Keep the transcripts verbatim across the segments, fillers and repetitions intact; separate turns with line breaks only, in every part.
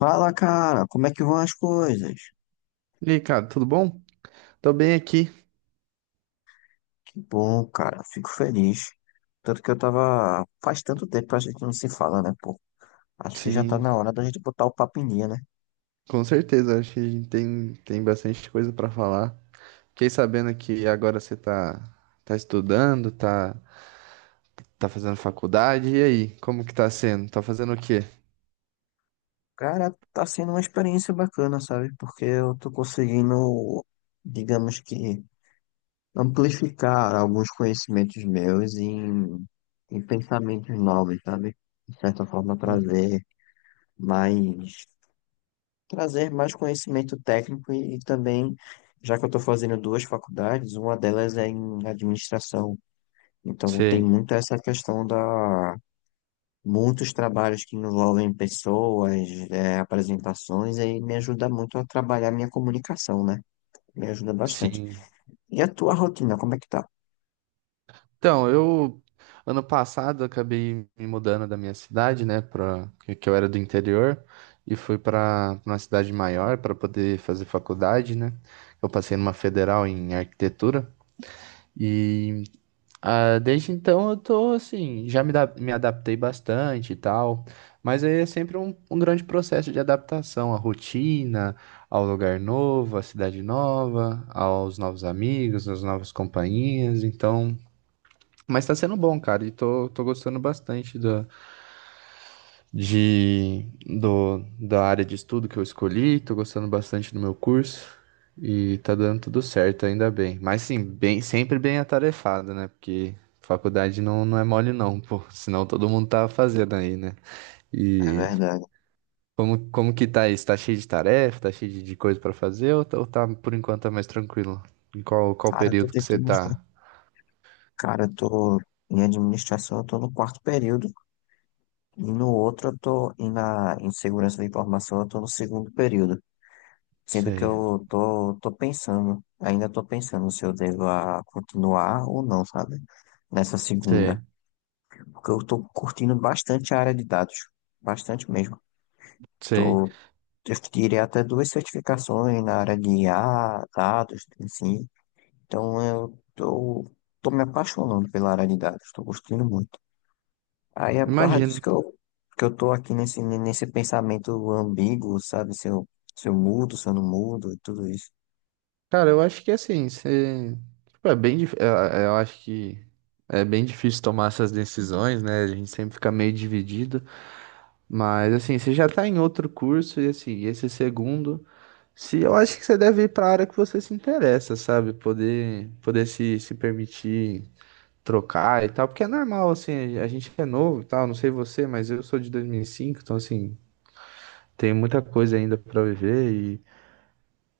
Fala, cara, como é que vão as coisas?
E aí, cara, tudo bom? Tô bem aqui.
Que bom, cara, fico feliz. Tanto que eu tava. Faz tanto tempo que a gente não se fala, né, pô? Acho que já tá
Sim,
na hora da gente botar o papo em dia, né?
com certeza. Acho que a gente tem, tem bastante coisa pra falar. Fiquei sabendo que agora você tá, tá estudando, tá, tá fazendo faculdade. E aí, como que tá sendo? Tá fazendo o quê?
Cara, tá sendo uma experiência bacana, sabe? Porque eu tô conseguindo, digamos que, amplificar alguns conhecimentos meus em, em pensamentos novos, sabe? De certa forma,
Hum,
trazer mais. Trazer mais conhecimento técnico e, e também, já que eu estou fazendo duas faculdades, uma delas é em administração. Então, tem
Sei,
muito essa questão da muitos trabalhos que envolvem pessoas, é, apresentações, aí me ajuda muito a trabalhar minha comunicação, né? Me ajuda bastante.
sim.
E a tua rotina, como é que tá?
Então, eu, ano passado, eu acabei me mudando da minha cidade, né, para que que eu era do interior, e fui para uma cidade maior para poder fazer faculdade, né? Eu passei numa federal em arquitetura. E Ah, desde então eu tô assim, já me, da- me adaptei bastante e tal, mas aí é sempre um, um grande processo de adaptação à rotina, ao lugar novo, à cidade nova, aos novos amigos, às novas companhias, então. Mas tá sendo bom, cara, e tô, tô gostando bastante de do, da área de estudo que eu escolhi, tô gostando bastante do meu curso e tá dando tudo certo, ainda bem. Mas sim, bem, sempre bem atarefado, né? Porque faculdade não, não é mole não, pô, senão todo mundo tá fazendo aí, né?
É
E
verdade.
como, como que tá isso? Tá cheio de tarefa, tá cheio de, de coisa pra fazer ou, tá- ou tá, por enquanto, tá mais tranquilo? Em qual, qual
Cara, eu tô
período que você
tentando.
tá?
Cara, eu tô em administração, eu tô no quarto período, e no outro eu tô, e na, em segurança da informação, eu tô no segundo período. Sendo que
Sei,
eu tô, tô pensando, ainda tô pensando se eu devo a continuar ou não, sabe? Nessa segunda.
sei,
Porque eu tô curtindo bastante a área de dados. Bastante mesmo.
sei.
Tô, eu tirei até duas certificações na área de I a dados, assim. Então eu tô, tô me apaixonando pela área de dados. Tô curtindo muito. Aí é por causa disso
Imagino.
que eu, que eu tô aqui nesse, nesse pensamento ambíguo, sabe? Se eu, se eu mudo, se eu não mudo e tudo isso.
Cara, eu acho que assim, você... tipo, é bem dif... eu eu acho que é bem difícil tomar essas decisões, né? A gente sempre fica meio dividido, mas assim, você já tá em outro curso e assim, esse segundo, se eu acho que você deve ir para a área que você se interessa, sabe? Poder poder se, se permitir trocar e tal, porque é normal assim, a gente é novo e tal, não sei você, mas eu sou de dois mil e cinco, então assim, tem muita coisa ainda para viver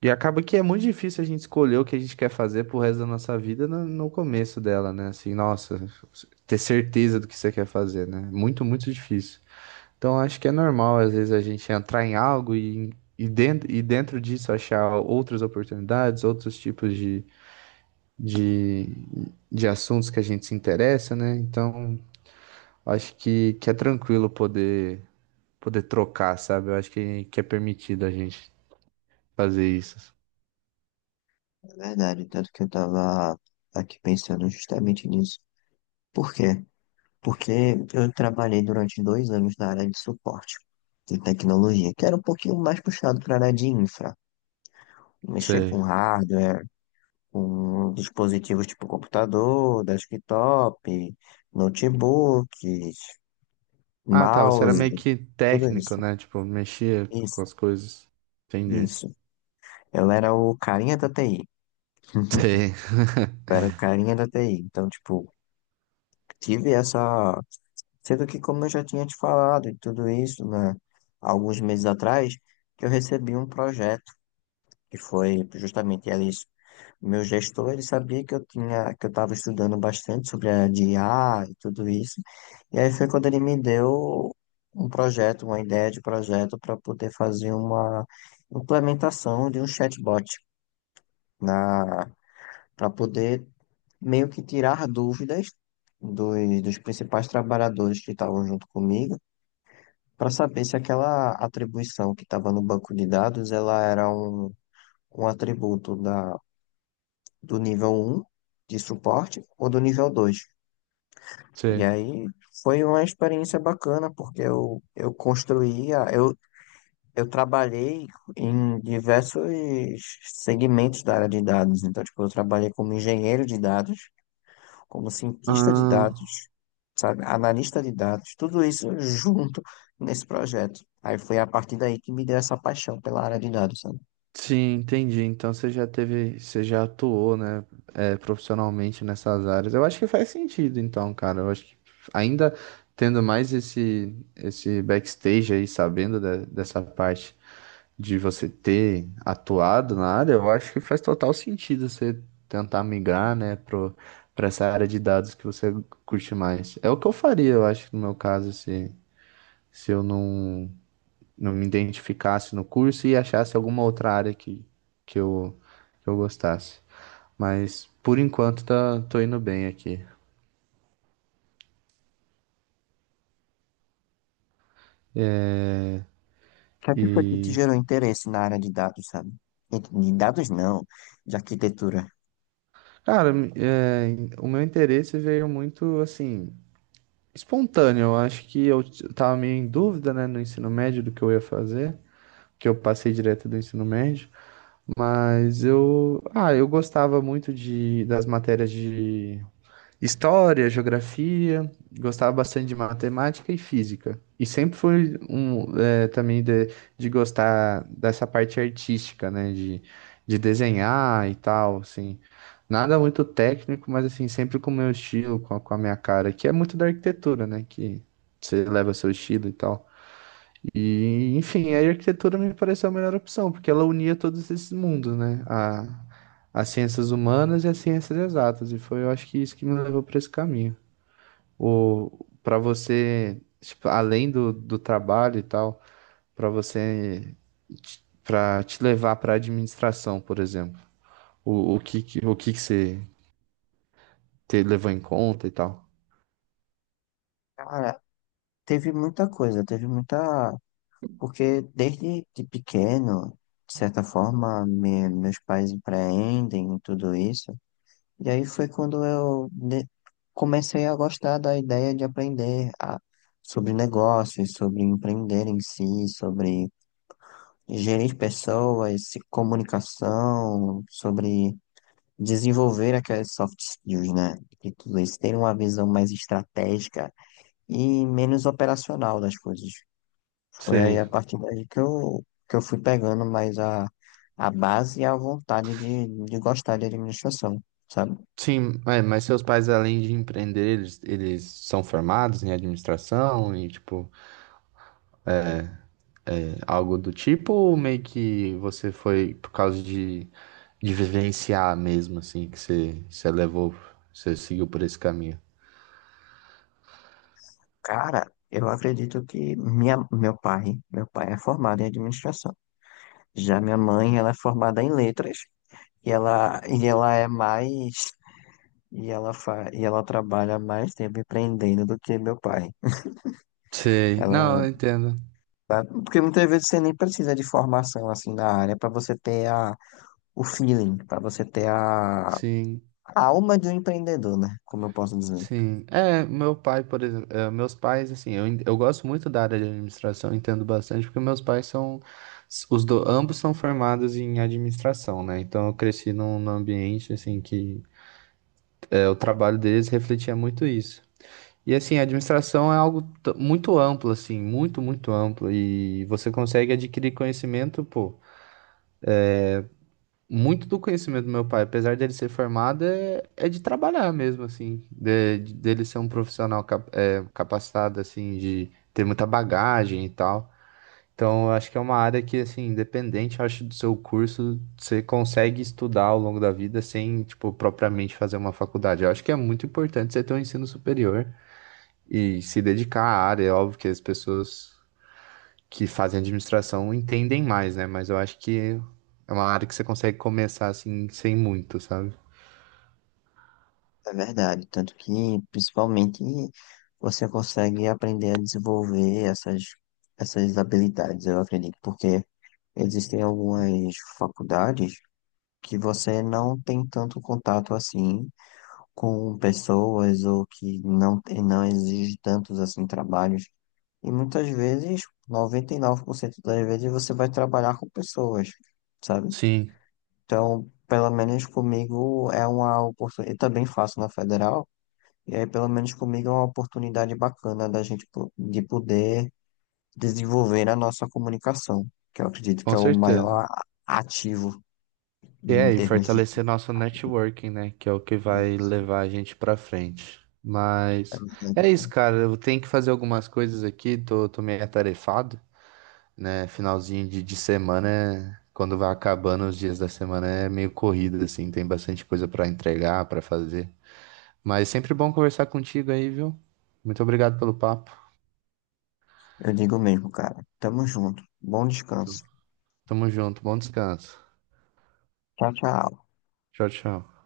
e acaba que é muito difícil a gente escolher o que a gente quer fazer pro resto da nossa vida no, no começo dela, né? Assim, nossa, ter certeza do que você quer fazer, né? Muito, muito difícil. Então acho que é normal, às vezes, a gente entrar em algo e, e, dentro, e dentro disso achar outras oportunidades, outros tipos de, de, de assuntos que a gente se interessa, né? Então acho que, que é tranquilo poder, poder trocar, sabe? Eu acho que, que é permitido a gente fazer isso.
É verdade, tanto que eu estava aqui pensando justamente nisso. Por quê? Porque eu trabalhei durante dois anos na área de suporte de tecnologia, que era um pouquinho mais puxado para a área de infra. Mexer
Sei.
com hardware, com dispositivos tipo computador, desktop, notebooks,
Ah, tá. Você era
mouse,
meio que
tudo
técnico,
isso.
né? Tipo, mexia com
Isso,
as coisas. Entendi.
isso. Eu era o carinha da T I.
Sim.
Eu era o carinha da T I. Então, tipo, tive essa. Sendo que, como eu já tinha te falado e tudo isso, né, alguns meses atrás, que eu recebi um projeto que foi justamente ali, meu gestor, ele sabia que eu tinha, que eu estava estudando bastante sobre a de I A e tudo isso. E aí foi quando ele me deu um projeto, uma ideia de projeto para poder fazer uma implementação de um chatbot na para poder meio que tirar dúvidas dos, dos principais trabalhadores que estavam junto comigo para saber se aquela atribuição que estava no banco de dados ela era um, um atributo da, do nível um de suporte ou do nível dois. E
Sei.
aí foi uma experiência bacana, porque eu, eu construía, eu, eu trabalhei em diversos segmentos da área de dados. Então, tipo, eu trabalhei como engenheiro de dados, como cientista de
Ah,
dados, sabe, analista de dados, tudo isso junto nesse projeto. Aí foi a partir daí que me deu essa paixão pela área de dados, sabe? O
sim, entendi. Então você já teve, você já atuou, né, é, profissionalmente nessas áreas. Eu acho que faz sentido, então, cara. Eu acho que ainda tendo mais esse, esse backstage aí, sabendo de- dessa parte de você ter atuado na área, eu acho que faz total sentido você tentar migrar, né, pro, pra essa área de dados que você curte mais. É o que eu faria, eu acho, no meu caso, se, se eu não, não me identificasse no curso e achasse alguma outra área que, que eu, que eu gostasse. Mas, por enquanto, tá, tô indo bem aqui.
que é que foi que te
E,
gerou interesse na área de dados, sabe? E de dados não, de arquitetura.
cara, é, o meu interesse veio muito, assim, espontâneo. Eu acho que eu t- tava meio em dúvida, né, no ensino médio do que eu ia fazer, que eu passei direto do ensino médio, mas eu, ah, eu gostava muito de das matérias de história, geografia, gostava bastante de matemática e física. E sempre fui um, eh, também de, de gostar dessa parte artística, né? De, de desenhar e tal, assim. Nada muito técnico, mas assim, sempre com o meu estilo, com a, com a minha cara, que é muito da arquitetura, né? Que você leva seu estilo e tal. E, enfim, a arquitetura me pareceu a melhor opção, porque ela unia todos esses mundos, né? A, as ciências humanas e as ciências exatas. E foi, eu acho que isso que me levou para esse caminho. O, para você, tipo, além do, do trabalho e tal, para você, para te levar para administração, por exemplo. O, o que, que- o que que você te levou em conta e tal?
Cara, teve muita coisa, teve muita. Porque desde de pequeno, de certa forma, me- meus pais empreendem e tudo isso. E aí foi quando eu de- comecei a gostar da ideia de aprender a- sobre negócios, sobre empreender em si, sobre gerir pessoas, se- comunicação, sobre desenvolver aqueles soft skills, né? E tudo isso, ter uma visão mais estratégica e menos operacional das coisas. Foi aí
Sei.
a partir daí que eu, que eu fui pegando mais a, a base e a vontade de, de gostar de administração, sabe?
Sim, é, mas seus pais, além de empreender, eles, eles são formados em administração e, tipo. É, algo do tipo, ou meio que você foi por causa de, de vivenciar mesmo, assim, que você, você levou, você seguiu por esse caminho?
Cara, eu acredito que minha, meu pai, meu pai é formado em administração. Já minha mãe, ela é formada em letras e ela, e ela é mais e ela fa, e ela trabalha mais tempo empreendendo do que meu pai.
Sei, não,
Ela,
eu entendo.
tá- porque muitas vezes você nem precisa de formação assim na área para você ter a, o feeling, para você ter a,
Sim,
a alma de um empreendedor, né? Como eu posso dizer.
sim. É, meu pai, por exemplo, é, meus pais, assim, eu, en- eu gosto muito da área de administração, entendo bastante, porque meus pais são, os do, ambos são formados em administração, né? Então eu cresci num, num ambiente, assim, que é, o trabalho deles refletia muito isso. E assim, a administração é algo t- muito amplo, assim, muito, muito amplo. E você consegue adquirir conhecimento, pô. Muito do conhecimento do meu pai, apesar dele ser formado, é, é de trabalhar mesmo, assim. De- de- dele ser um profissional cap- é, capacitado, assim, de ter muita bagagem e tal. Então, eu acho que é uma área que, assim, independente, eu acho, do seu curso, você consegue estudar ao longo da vida sem, tipo, propriamente fazer uma faculdade. Eu acho que é muito importante você ter um ensino superior e se dedicar à área. É óbvio que as pessoas que fazem administração entendem mais, né? Mas eu acho que é uma área que você consegue começar assim sem muito, sabe?
É verdade, tanto que principalmente você consegue aprender a desenvolver essas, essas habilidades, eu acredito, porque existem algumas faculdades que você não tem tanto contato assim com pessoas ou que não, tem- não exige tantos assim trabalhos. E muitas vezes, noventa e nove por cento das vezes, você vai trabalhar com pessoas, sabe?
Sim,
Então, pelo menos comigo é uma oportunidade. Eu também faço na federal. E aí, pelo menos comigo, é uma oportunidade bacana da gente po- de poder desenvolver a nossa comunicação, que eu acredito que
com
é o
certeza.
maior a- ativo
E
em
é, e
termos de.
fortalecer nosso networking, né? Que é o que vai
De-
levar a gente pra frente. Mas é isso,
de-
cara. Eu tenho que fazer algumas coisas aqui, tô, tô meio atarefado, né? Finalzinho de, de semana, quando vai acabando os dias da semana, é meio corrido, assim, tem bastante coisa pra entregar, pra fazer. Mas é sempre bom conversar contigo aí, viu? Muito obrigado pelo papo.
Eu digo mesmo, cara. Tamo junto. Bom descanso.
Tamo junto, bom descanso.
Tchau, tchau.
Tchau, tchau.